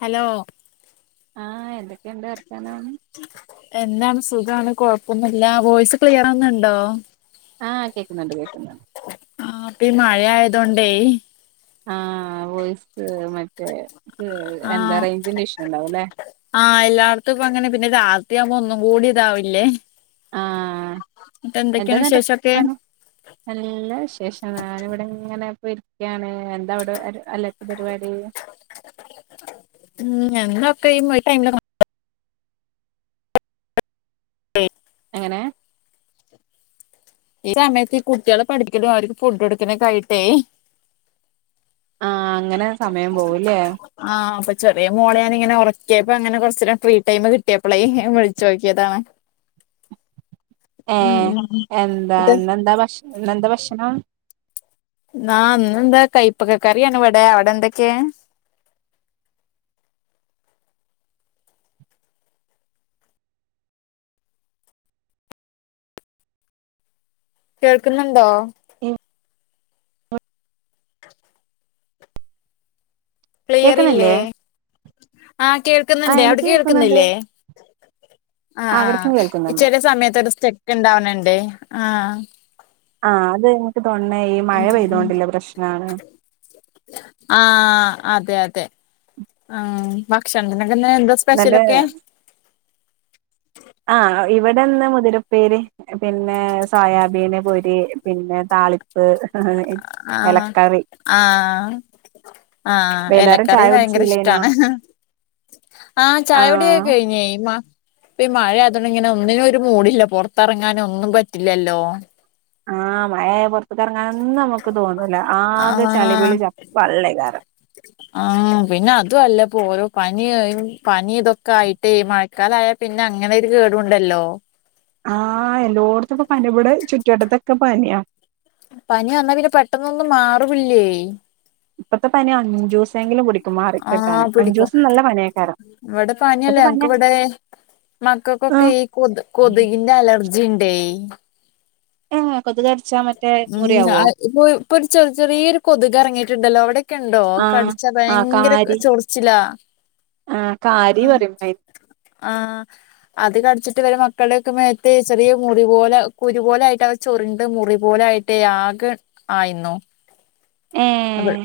Hello ആഹ് എന്തൊക്കെയുണ്ട് വർത്താനം എന്താണ് സുഖാണ് കൊഴപ്പൊന്നുല്ല വോയിസ് ക്ലിയറാവ്ന്ന്ണ്ടോ ആഹ് കേൾക്ക്ന്ന്ണ്ട് കേൾക്ക്ന്ന്ണ്ട്. ആഹ് ഇപ്പീ മഴ ആയതൊതോണ്ടേയ് ആഹ് വോയിസ്‌ ക് മറ്റേ ക് എന്താ ആഹ് റേഞ്ചിന്റെ ഇഷ്യൂ ഉണ്ടാവുല്ലേ ആഹ് എല്ലടുത്തുപ്പൊ അങ്ങനെ പിന്നെ ഇത് രാത്രിയാവുമ്പോ ഒന്നും കൂടി ഇതാവില്ലേ ആഹ് എന്നിട്ട് എന്തൊക്കെയാണ് എന്താന്നട്ട് വിശേഷൊക്കെ ത്താനം നല്ല വിശേഷം ഞാനിവിടെ ഇങ്ങനെപ്പൊ ഇരിക്കയാണ് എന്താ അവിടെ അല്ലാത്ത പരിപാട ഉം ഞങ്ങക്കെ ഈ മൊയ് ടൈമ [unintelligible] [unintelligible] എങ്ങനെ ഈ സമയത്ത് ഈ കുട്ടികളെ പഠിപ്പിക്കലും അവർക്ക് ഫുഡ് കൊടുക്കലൊക്കെ ആയിട്ടേ ആഹ് അങ്ങനെ സമയം പോവൂല്ലേ ആഹ് അപ്പൊ ചെറിയ മോള ഞാനിങ്ങനെ ഒറക്കിയപ്പൊ അങ്ങനെ കൊറച്ചരം ഫ്രീ ടൈം കിട്ടിയപ്പളെയ് ഞാൻ വിൾ ചോക്കിയതാണ് ഏഹ് എന്താ ന്ന്ന്താ ഭഷ് ഇന്നെന്താ ഭഷണം. ന്നാ ഇന്നെന്താ കൈപ്പക്ക കറിയാണ് ഇവിടെ അവിടെ എന്തൊക്കെയ കേൾക്കുന്നുണ്ടോ [inaudible] കേക്കുന്നില്ലേ ക്ലിയറില്ലേ ആഹ് കേൾ ആഹ് ക്ക്ന്ന്ണ്ടെ അവിടെ എനിക്ക് കേക്കുന്നുണ്ട് കേൾക്കുന്നില്ലേ ആഹ് അവിടക്കും ആഹ് കേൾക്കുന്നുണ്ട് ചെല സമയത്ത് ഒരു സ്റ്റ ക്ക് ഇണ്ടാവണണ്ട് ആഹ്. ആഹ് അത് എനിക്ക് തോണ്ണേ ഈ മഴ പെയ്തോണ്ടില്ല പ്രശ്നാണ്. ആഹ് അതെ അതെ ആഹ് ഭക്ഷണത്തിനൊക്കെ ന്ന് എന്താ എന്നിട്ട് സ്പെഷ്യലൊക്കെ ആഹ് ഇവിടെ ഇന്ന് മുതിരുപ്പേരി. പിന്നെ സോയാബീന് പൊരി, പിന്നെ താളി പ്പ്‌ ആഹ് എലക്കറി ആഹ് ആഹ് വൈന്നേരം എലക്കറി ചായ കുടിച്ചില്ലേനോ ഭയങ്കരഇഷ്ട്ടാണ്. ആഹ് ചായൊടിയൊക്കെ കെയ്ഞ്ഞൊയ് ഇപ്പഈമയാതോണ്ട് ഇങ്ങനെ ഒന്നിനും ഒര് മൂടില്ല പൊർത്തിറങ്ങാനൊന്നും പറ്റില്ലല്ലോ. ആഹ് മയായ പൊർക്ക്ർങ്ങാനൊന്നും അമ്മക്ക് തോന്നൂല ആകെ ആഹ് ചളിപിളി ച വള്ളയ്ക്കാരിം. ആഹ് പിന്നെതുല്ലപ്പോ ഓരോ പനി പനി ഇതൊക്കെ ആയിട്ടേയ് മയ ഴക്കാലായ പിന്നെഅങ്ങനൊരു കേടുണ്ടല്ലോ ആഹ് എല്ലോട്ത്തും ഇപ്പോ പനിഇബ്ടെ ചുറ്റ് വട്ടത്തൊക്കെ പനിയാ പനിഅർന്നാ പിന്നെ പെട്ടെന്നൊന്നും മാറില്ലേയ് ഇപ്പയത്തെ പനിഅഞ്ചുസെങ്കിലും പിടിക്കുംമാറി കിട്ടാന് അഞ്ചൂസം ന്നല്ലേ പനിയ്ക്കാരം. ഇവടെ പനിയല്ല ഞക്ക് ഇവടെ മക്കൾക്കൊക്കെ ആഹ് ഈ കൊത് കൊതുകി അലർജിഇണ്ടെയ്. ഉം കൊത്ക് കടിച്ചാമറ്റേ മുറിയവോ? ഇപ്പൊരു ചെറുചെറിയൊരു കൊത്ക് എറങ്ങിട്ടുണ്ടല്ലോ അവിടെ ക്കെണ്ടോ ആഹ് അകടിച്ചാ ആഹ് ഭയങ്കെര കാരി ചൊർച്ചിലാ ആഹ് കാരി പറയും അയിന് ആ അത്കടിച്ചിട്ട് ഇവരെ മക്കളുടെഒക്കെ മേത്ത് ചെറിയമുറിപോലെ കുരു പോലയിട്ടാ ചുർണ്ട് മുറിപോലായ്ട്ട് ആകെ ആയ്ന്നു [unintelligible] ഏഹ്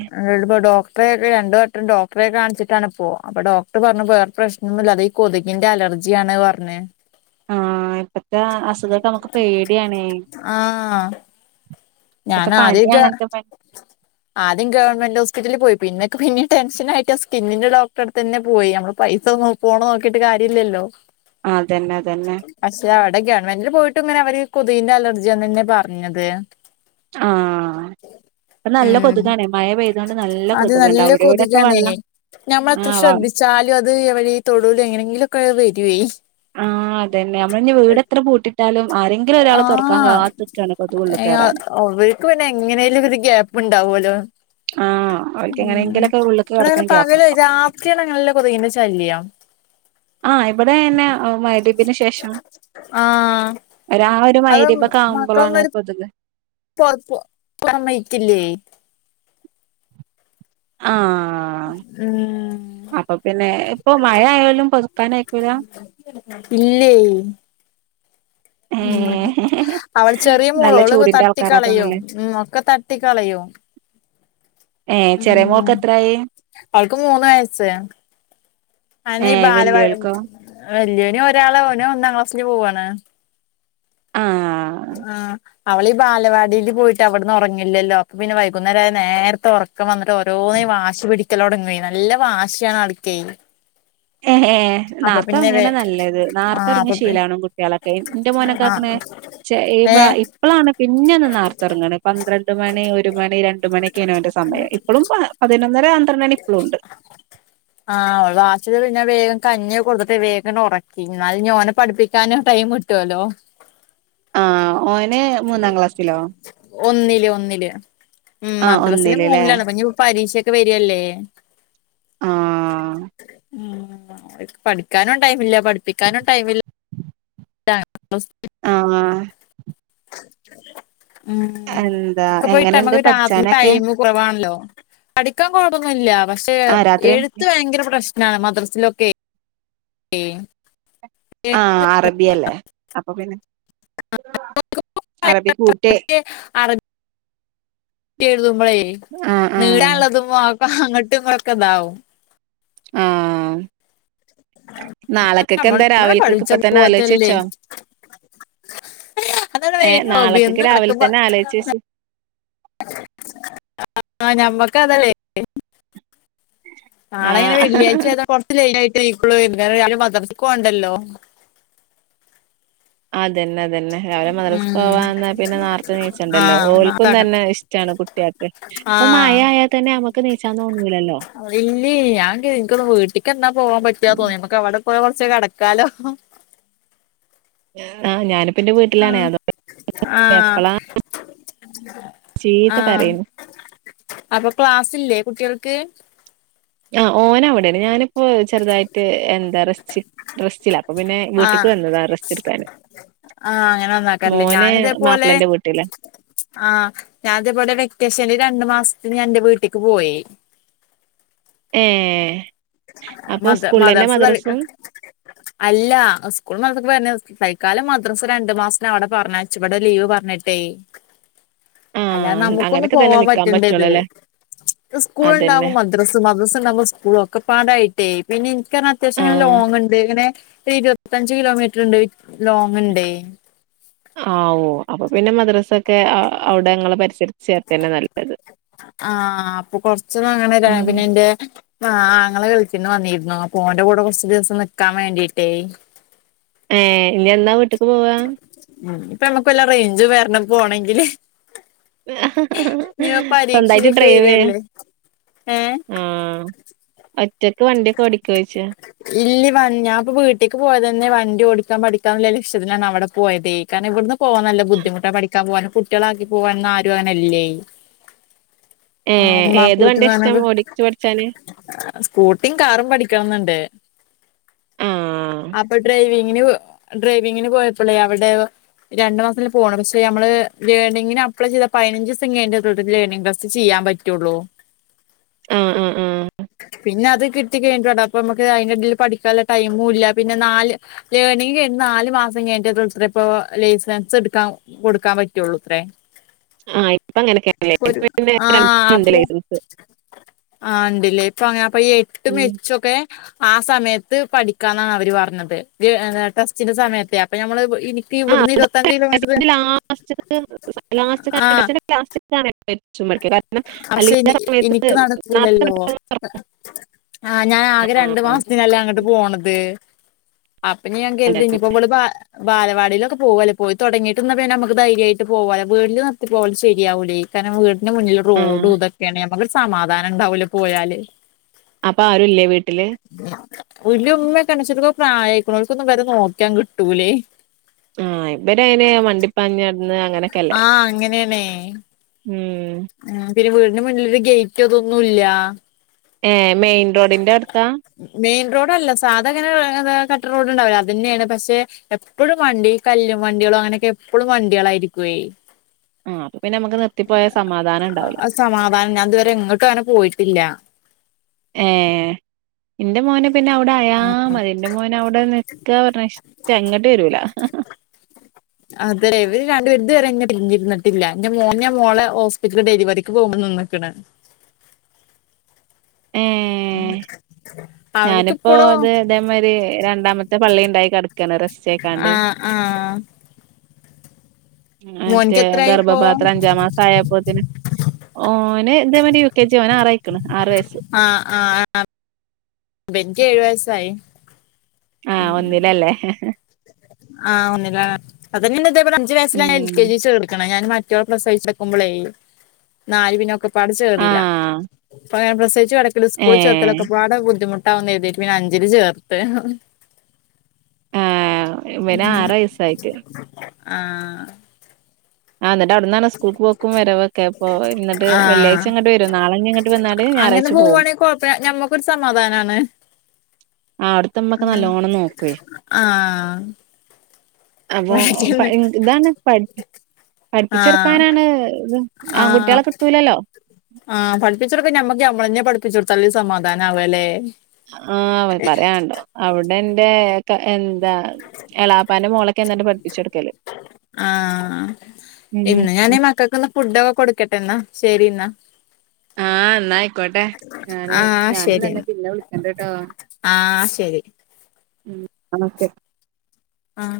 പ്പായൊക്കെ രണ്ട് വെട്ടംഡോക്ടറെ കാണിച്ചിട്ടാണ്പ്പോ അപ്പോഡോക്ർ പറഞ്ഞു വേറെപ്രശ്നൊന്നുല്ല അതെയ് കൊതുകിന്റെ അലർജിയാണ് പറഞ്ഞ് ആഹ് ഇപ്പത്തെ അസുകൊക്കെ അമ്മക്ക് പേടിയാണേ ആ ഇപ്പത്തെ ഞാനാ പനി തിയ്റ്റാ അങ്ങനത്തെ പനി ആദ്യംഗവൺമെന്റ് ഹോസ്പിറ്റലിൽ പോയി പിന്നെക്ക് പിന്നിം ടെൻഷൻായിയിട്ട് സ്കിന്നിന്റെ ഡോക്ടറെട്തെന്നെപോയി ഞമ്മൾ പൈസ നോക്കി പോണ്ത് നോക്കിട്ട്കാര്യല്ലല്ലോ അതെന്നെ, അതെന്നെ പക്ഷെ അവടെ ഗെവെൺമെന്റിൽ പോയിട്ട് ഇങ്ങനെഅവര് കൊത് കിന്റെ അലർജിയാന്നപറഞ്ഞത്. ആഹ് ഇപ്പന്നല്ല ഉം കൊതുകാണ് മഴ പെയ്തോണ്ട് കൊണ്ട് നല്ലെ കൊതുക്ണ്ട് അവ്ടി എവിടെയൊക്കെ വള്ളം ഞമ്മളെത്രേ ശ്രദ്ധിച്ചാലുംഅത്ഇവടെ തൊടൂല് എങ്ങനെങ്കിലൊക്കെ വെരുയ് ആഹ് അതെന്നെഅമ്മള്ഞ്ഞി വീട്എത്ര പൂട്ടി ആഹ് കൊതുക് ഉള്ള് കേറാന് എഅവ്വർക്ക് പിന്നെഎങ്ങനെലൊരു ഗ്യാ വ്ണ്ടാവലോ ആഹ് അവർക്ക് എങ്ങനെങ്കിലൊക്കെ ഉള്ള്ക്ക് കടക്കാൻ ടപകല് ഗ്യാപ്പ്ണ്ടാവും രാ ച്ചിങ്ങനെഅല്ല കൊതുകിന്റെശല്യം. ആഹ് ഇവടെന്നെമ ആഹ് ഹ്‌രിബ്ന്റെശേഷംരാവ് അത് ഇമഗ്‌രിബ് കാവുമ്പോളാണ്കൊതുക് ഇപ്പോത് പോ ക്ലമ്മെറ്റ്ല്ലേ ആഹ് ഉം അപ്പൊപിന്നെ ഇപ്പൊമഴയാലും പൊതുക്കാനയ്ക്കൂല? ഇല്ലേയ് ഏ ഉം അവള്ചെറിയമോള് നല്ല ചൂടിന്റെ ഓൾതട്ടി ആൾക്കാരാ കളയും തോന്നില്ലേ ഉം ഒക്കെതട്ടികളയും. ഏ ചെറിയ മോൾക്ക് എത്രായി ഉംഅവൾക്ക്മൂന്ന് വയസ്സ് അയെന്നേ ഏ ഈ ബാലവാ വല്യോൾക്കോ വല്ലിയാൾ ഒന് ഒന്നാംക്ലാസ്സില് പോവാണ്. ആഹ് ആഹ് അവളീ വാലവാടിയിൽപോയിട്ട് അവിടന്ന് ഒറങ്ങില്ലല്ലോഅപ്പൊപിന്നെ വൈകുന്നേരായ നേരത്തെഒറക്കം വന്ന് ഓരോന്ന് വാശിപിടിക്കലൊടങ്ങുയ് ന്നല്ലേവാശിയാണ്അൾക്കെയ് എ ഹെ വേ ന്നാർത്തൊറങ്ങെന്നേ ന്നല്ലേത് ആഹ് അപ്പൊ പി നാർത്തെഒർങ്ങിശീലാവണം കുട്ടികയാളൊക്കെ ഇന്റെമോനൊക്കെ ആഹ് ആക്ക്ണ് ചെ ഇ ഏഹ് ഇപ്പളാണ് പിന്നെ ഒന്ന് നേരത്തെ ഉറങ്ങണ പന്ത്രണ്ട് മണി ഒരു മണി രണ്ട് മണിയൊക്കെയാണ് അവന്റെ സമയം ഇപ്പളും പതിനൊന്നര പന്ത്രണ്ടണി ഇപ്പളുണ്ട് ആ് വാച്ചത് വേഗം കഞ്ഞി കൊടുത്തിട്ട് വേഗം ഉറക്കി എന്നാല് ഓനെ പഠിപ്പിക്കാന് ടൈം കിട്ടുവല്ലോ ആ ഓന് മൂന്നാം ക്ലാസ്സിലോ ഒന്നില് ഒന്നില് ഉം ആ മദ്രാസില് ഒന്നില്ല്ലേ മൂന്നിലാണ് ഇപ്പൊ ഇനി പരീക്ഷൊക്കെ വരല്ലേ ആ ഉം പഠിക്കാനും ടൈമില്ല പഠിപ്പിക്കാനും ടൈമില്ല [unintelligible] ആഹ് ഉം എന്താ ഒക്കെ പോയിട്ട് എങ്ങനെണ്ട് നമ്മക്ക് രാത്രി പഠിച്ചാനൊക്കെ ടൈമ് കുറവാണല്ലോ പഠിക്കാൻ കുഴപ്പൊന്നുല്ല പക്ഷേ ആ രാത്രി എഴുത്ത് ഭയങ്കര പ്രശ്ന മദ്രാസിലൊക്കെ ഏഹ് ആഹ് അറബിയല്ലേ അപ്പൊ പിന്നെ അറബി കൂട്ടി [unintelligible] അറ എഴുതുമ്പളെ ആഹ് ആഹ് ഇള്ളാള്ളതും പോക്ക അങ്ങോട്ടും ഇങ്ങൊക്കെ ഇതാവും ആഹ് നമ്മ നാളക്കക്കെന്താ നമ്മളെ രാവിലക്കൊക്കെ പഠിച്ച ഇപ്പതന്നെ ആലോചിച്ച് പോലത്തല്ലേ വെച്ചോ അതാണ് ഏ മെയിൻ ഹോബി നാളക്കക്ക് എന്ന് രാവിലെ കിടക്കുമ്പോ തന്നെ ആലോചിച്ച് വച്ചു ആ ഞമ്മക്ക് അതല്ലേ നാളെങ്ങനെ ആഹ് വെള്ളിയാഴ്ച ആയത് കൊറച്ച് ലേറ്റ് ആയിട്ട് നീക്കൂളളു രാവിലെ മദ്രസക്ക് പോണ്ടല്ലോ അതന്നെ അതന്നെ രാവിലെ മദ്രസ ഉം പോവാന്ന പിന്നെ നേരത്തെ നീച്ചുണ്ടല്ലോ ആഹ് ഓൽക്കും നാത്താക്ക തന്നെ ഇഷ്ടാണ് കുട്ടികൾക്ക് ഇപ്പൊ ആഹ് മഴായാൽ തന്നെ നമ്മുക്ക് നീചാൻ തോന്നൂല്ലല്ലോ ഇല്ലേ ഞാൻ ഇൻക്ക് ഒന്ന് വീട്ടക്ക് എന്നാ പോവാൻ പറ്റാ തോന്നി നമക്ക് അവിടെ പോയി കുറച്ച് കിടക്കാലോ ആഹ് ഞാന് ഇപ്പിന്റെ വീട്ടിലാണ് ആഹ് അത് ആഹ് എപ്പളാ ചീത്ത ആഹ് പറയും അപ്പൊ ക്ലാസ്സില്ലേ കുട്ടികൾക്ക് ആഹ് ഓന് അവിടെയാണ് ഞാനിപ്പോ ചെറുതായിട്ട് എന്താ റസ്റ്റ് റസ്റ്റില്ലാ അപ്പൊ പിന്നെ വീട്ടിക്ക് ആഹ് വന്നതാ റസ്റ്റ് എടുക്കാന് ആഹ് അങ്ങനെ വന്നാക്കാറല്ലേ മോന് ഞാന് ഇതേപോലെ മാപ്പിളന്റെ വീട്ടിലാ ആഹ് ഞാന് ഇതേപോലെ വെക്കേഷൻ രണ്ടു മാസത്തിന് ഞാൻ എന്റെ വീട്ടിലേക്ക് പോയി ഏഹ് അപ്പൊ മദ സ്കൂളന്നെ മദർസ തൽക്ക മദ്രസും അല്ല സ്കൂൾ മദ്രസൊക്കെ പറഞ്ഞ തൽക്കാലം മദ്രസ രണ്ടു മാസത്തിന് അവിടെ പറഞ്ഞ ച്ച് ഇവിടെ ലീവ് പറഞ്ഞിട്ടേ അല്ലാ ആഹ് നമുക്കൊന്ന് അങ്ങനൊക്കെ തന്നെ പോവാൻ നിക്കാൻ പറ്റണ്ടേ ഇത് പറ്റുള്ളൂല്ലേ ത് സ്കൂൾ അതന്നെ ഇണ്ടാവും മദ് മദ്രസ് മദ്രസ് ഇണ്ടാവുമ്പോ സ്കൂള് ഒക്കെ പാടായിട്ടേ പിന്നെ എനിക്ക് പറഞ്ഞ അത്യാവിശ്യം ഇങ്ങനെ ആഹ് ലോങ്ണ്ട് ഇങ്ങനെ ഒരു ഇരുപത്തഞ്ച് കിലോമീറ്റർ ഉണ്ട് ലോങ് ഉണ്ടേ ആവോ അപ്പൊ പിന്നെ മദ്രസൊക്കെ അവിടെങ്ങളെ പരിസര ആഹ് അപ്പൊ കൊറച്ച് അങ്ങനെ ര ഉം പിന്നെ എന്റെ ആഹ് ആങ്ങള ഗൾഫിന്ന് വന്നിരുന്നു അപ്പോ ഓന്റെ കൂടെ കുറച്ചു ദിവസം നിക്കാൻ വേണ്ടീട്ടേ ഏ ഇനി എന്നാ വീട്ടിക്ക് പോവാ ഉം ഇനിപ്പൊ നമ്മുക്ക് വല്ല റേഞ്ച് വരണം പോകണെങ്കില് സ്വന്തായിട്ട് പരീക്ഷയിലൊക്കെ ഡ്രൈവ് ചെ വരികല്ലേ ഏഹ് ആഹ് ഒറ്റക്ക് വണ്ടിയൊക്കെ ഓടിക്കോഴ്ച്ച ഇല്ല വ ഞാൻ ഇപ്പോ വീട്ട്ക്ക് പോയത് തന്നെ വണ്ടി ഓടിക്കാൻ പഠിക്കാനുള്ള ലക്ഷ്യത്തിലാണ് അവിടെ പോയത് കാരണം ഇവിടന്ന് പോവാൻ നല്ല ബുദ്ധിമുട്ട പഠിക്കാൻ പോകാൻ കുട്ടികളാക്കി പോകാന് ആരും ഇങ്ങനെയില്ലേ ഏഹ് ഏത് വണ്ട്യാ ഇഷ്ടം ഓടിച്ചു പഠിച്ചാന്. ആഹ് സ്കൂട്ടീം കാറും പഠിക്കാണം ന്ന്ണ്ട്. ആഹ് അപ്പൊ ഡ്രൈവിങ്ങിന് ഡ്രൈവിങ്ങിന് പോയപ്പളേ അവടെ രണ്ടു മാസത്തിനല്ലെ പോണത് പഷേ നമ്മള് ലേണങ്ങിന് അപ്ലൈ ചെയ്താ പതിനഞ്ച് ദിവസം കഴിഞ്ഞിട്ടേത്രേള്ളു ലേണിംഗ് ടെസ്റ്റ്‌. ച്ച് ചെയ്യാൻ പറ്റൊള്ളൂ ആഹ് ആഹ് ആഹ് പിന്നെ അത് കിട്ട് ട്ടികഴിഞ്ഞിട്ട് വേണം അപ്പൊമ്മക്ക് അതിന്റെടില് പഠിക്കാനുള്ളടൈമുല്ല പിന്നെ നാല് ലേണിങ്ങ് കഴിഞ്ഞ് നാല് മാസം കഴിഞ്ഞട്ടെത്രതൊള്ളു പ്പൊ ലൈസൻസ് ട്ക്കാം കൊടുക്കാൻ പറ്റൊള്ളുത്രേ ആഹ് ഇപ്പ അങ്ങനെക്കേണ്ലേ ഇപ്പ പിന്നെ രണ്ടിനോണ്ട് ലൈസൻസ്. ആഹ് ഇണ്ട്ല്ലേ ഇപ്പൊ അങ്ങനെ അപ്പൊ ഈ എട്ടും ഉം എച്ചൊക്കെ ആ സമയത്ത് പഠിക്കാന്നാ അവര് പറഞ്ഞത് ഏ ടെസ്റ്റിന്റെ സമയത്തെ അപ്പൊ ഞമ്മള് ഈ നി [unintelligible] ആ ഇവിട്ന്ന് അത് ഇരുവത്തഞ്ച് കിലോമീറ്ററ് ടെസ്റ്റിന്റെ ആഹ് ലാസ്റ്റ്ക്കാണെ. [unintelligible] [unintelligible] എനിക്ക് നേരത്തെ നടക്കൂലല്ലോ പെട്ടെന്ന് തുറക്കും ആഹ് ഞാൻ ആ ആകെ രണ്ട് മാസത്തിനല്ലേ അങ്ങട്ട് പോണത് അപ്പഞ്ഞി ഞാൻ അതെ കരുതി അതെ. ഇനിപ്പൊ ഇവള് ബാ ബാലവാടിലൊക്കെ പോവൊലേ പോയി തൊടങ്ങീട്ട്ന്നാ പിന്നെ നമ്മക്ക് ധൈര്യായിട്ട് പോവലോ വീടില് നിർത്തി പോവല് ശരിയാവൂലേ കാരണം വീട്ട്ന്റെ മുന്നില് ആ റോഡും ഇതക്കേണെ ഞമ്മക്കൊരു സമാധാനം ണ്ടാവൂല പോയാല്. അപ്പ ആരുല്ലേ വീട്ടില് വീട്ടില് ഉമ്മയൊക്കെണ്ട് പക്ഷേ ഓര്കൊക്കേ പ്രായായിക്കുണു ഓൽക്കൊന്നും ഇവരെ നോക്കാൻ കിട്ടൂലേ. ആഹ് ഇവരങ്ങനെ മണ്ടിപ്പാഞ്ഞടന്ന് അങ്ങനെക്കല്ലേ. ആഹ് മ്ഹ് ആഹ് പിന്നെ വീടിന്റെ മുന്നിലൊരു ഗേറ്റ് അതൊന്നുല്ലാ. ഏഹ് മെയിൻ റോഡിന്റെ അട്ത്താ മെയിൻ റോഡല്ല സാധാങ്ങനെ കട്ട് റോഡ്ണ്ടാവൂല്ലേ അതന്നേണ് പക്ഷേ എപ്പഴും വണ്ടി കല്ലും വണ്ടികളും അങ്ങനെയൊക്കെ എപ്പളും വണ്ടികളായിരിക്കുവേ ആഹ് അപ്പൊ പിന്നെ അമ്മക്ക് നിർത്തിപ്പോയാ സമാധാനണ്ടാവൂല അത് സമാധാനം ഞാൻ ഇതുവരെ എങ്ങ്ട്ടും അങ്ങനെ പോയിട്ടില്ലാ ഏഹ് ന്റെ മോന് പിന്നെ അവിടെ അയാ മതി ന്റെ മോന് അവിടെ നിക്കാ പറഞ്ഞ ഇഷ്ട്ടാ ഇങ്ങട്ട് വരൂലാ അതേ ഇവര് രണ്ടുപേരും ഇത് വരെ എന്നെ പിരിഞ്ഞിരുന്നിട്ടില്ല എന്റെ മോനേം മോളേം ഹോസ്പിറ്റൽ ഡെലിവറി [unintelligible] പോവ്മ്പോ നിന്ന്ക്ക്ണ്. ഉം. ഞാന്പ്പോ ഇത് ഇതേമാരി രണ്ടാമത്തെ പള്ളിണ്ടായി കെടക്കാണ് റെസ്റ്റായിക്കാണ്ട്. ആഹ് മറ്റേ മോനിക്ക് എത്രായിപ്പോ ഗർഭപാത്രം അഞ്ചാം മാസായപ്പോത്തേന് ഓ ന് ഇതേമാരി യു കെ ജി യാ ഓന് ആറയ്ക്കണ് ആറ് വയസ്സ്. ആഹ് ആഹ് ഇബൻക്ക് ഏഴ് വയസ്സായി. ആഹ് ഒന്നിലല്ലേ ആഹ് ഒന്നിലാണ് അതെന്നെ ഇന്ന് ഇതെ പോലെ അഞ്ച് വയസ്സിലാ ഞാൻ എൽ ഉം കെ ജി ചേർക്കണെ ഞാന് മ [unintelligible] പ്രസവിച്ച് കെടക്കുമ്പളേ നാല് പിന്നൊക്ക പാടെ ചേർന്നീല്ലാ ആഹ് പ്പങ്ങനെ പ്രസവിച്ച് കെടക്കലും സ്കൂളി ചേർത്തല് ഏഹ് ഒക്കെപാടെ ബുദ്ധിമുട്ടാവുന്ന് കരുതീട്ട് പിന്നെ അഞ്ചില് ചേർത്ത് ആഹ് ഇവന് ആറ് വയസ്സായിറ്റ് ആഹ് ആഹ് എന്ന്ട്ട് അവ്ട്ന്നാണോ സ് കൂൾക്ക് പോക്കും വരവൊക്കെ ഇപ്പോ എന്ന്ട്ട് വെള്ള്യാഴ്‌ച്ച ആ ഇങ്ങട്ട് വരും നാളെ ഇനി ഇങ്ങട്ട് വന്നാല് ഞാറാഴ്‌ച്ച പോവും കൊഴപ്പേ ഞമ്മ ക്കൊരു സമാധാനാണ് ആഹ് അവിടുത്തെ ഇമ്മക്കെ ആഹ് നല്ലോണം നോക്കുവേ ആഹ് അപ്പൊ പ പഠിക്കുന്ന് ഇതാണ് പഠി ആഹ് പഠിപ്പിച്ചോട്ക്കാനാണ് ആഹ് [unintelligible] ആഹ് പഠിപ്പിച്ചൊടുക്കാൻ നമ്മക്ക് നമ്മളന്നെ പഠിപ്പിച്ചൊട്ത്താലല്ലേ സമാധാനാവല്ലേ ആഹ് അവര് പറയാൻണ്ടോ അവിടെ ന്റെ ക എന്താ എളാപ്പാന്റെ മോളൊക്കെ എന്നിട്ട് പടിപ്പിച്ചൊടുക്കല് ആഹ് ഉം എന്നാ ഞാന് മക്കക്കൊന്ന് ഫുഡൊക്കെ കൊടുക്കട്ടെ എന്നാ ശരി എന്നാ ആഹ് എന്നാ ആയിക്കോട്ടെ ഞാന് ആഹ് ഞാനും ശരി തന്നെ എന്നാ പിന്നെ വിളിക്കണ്ട്ട്ടോ ആഹ് ശരി ഉം അന്നാ ഓക്കെ. ആഹ്.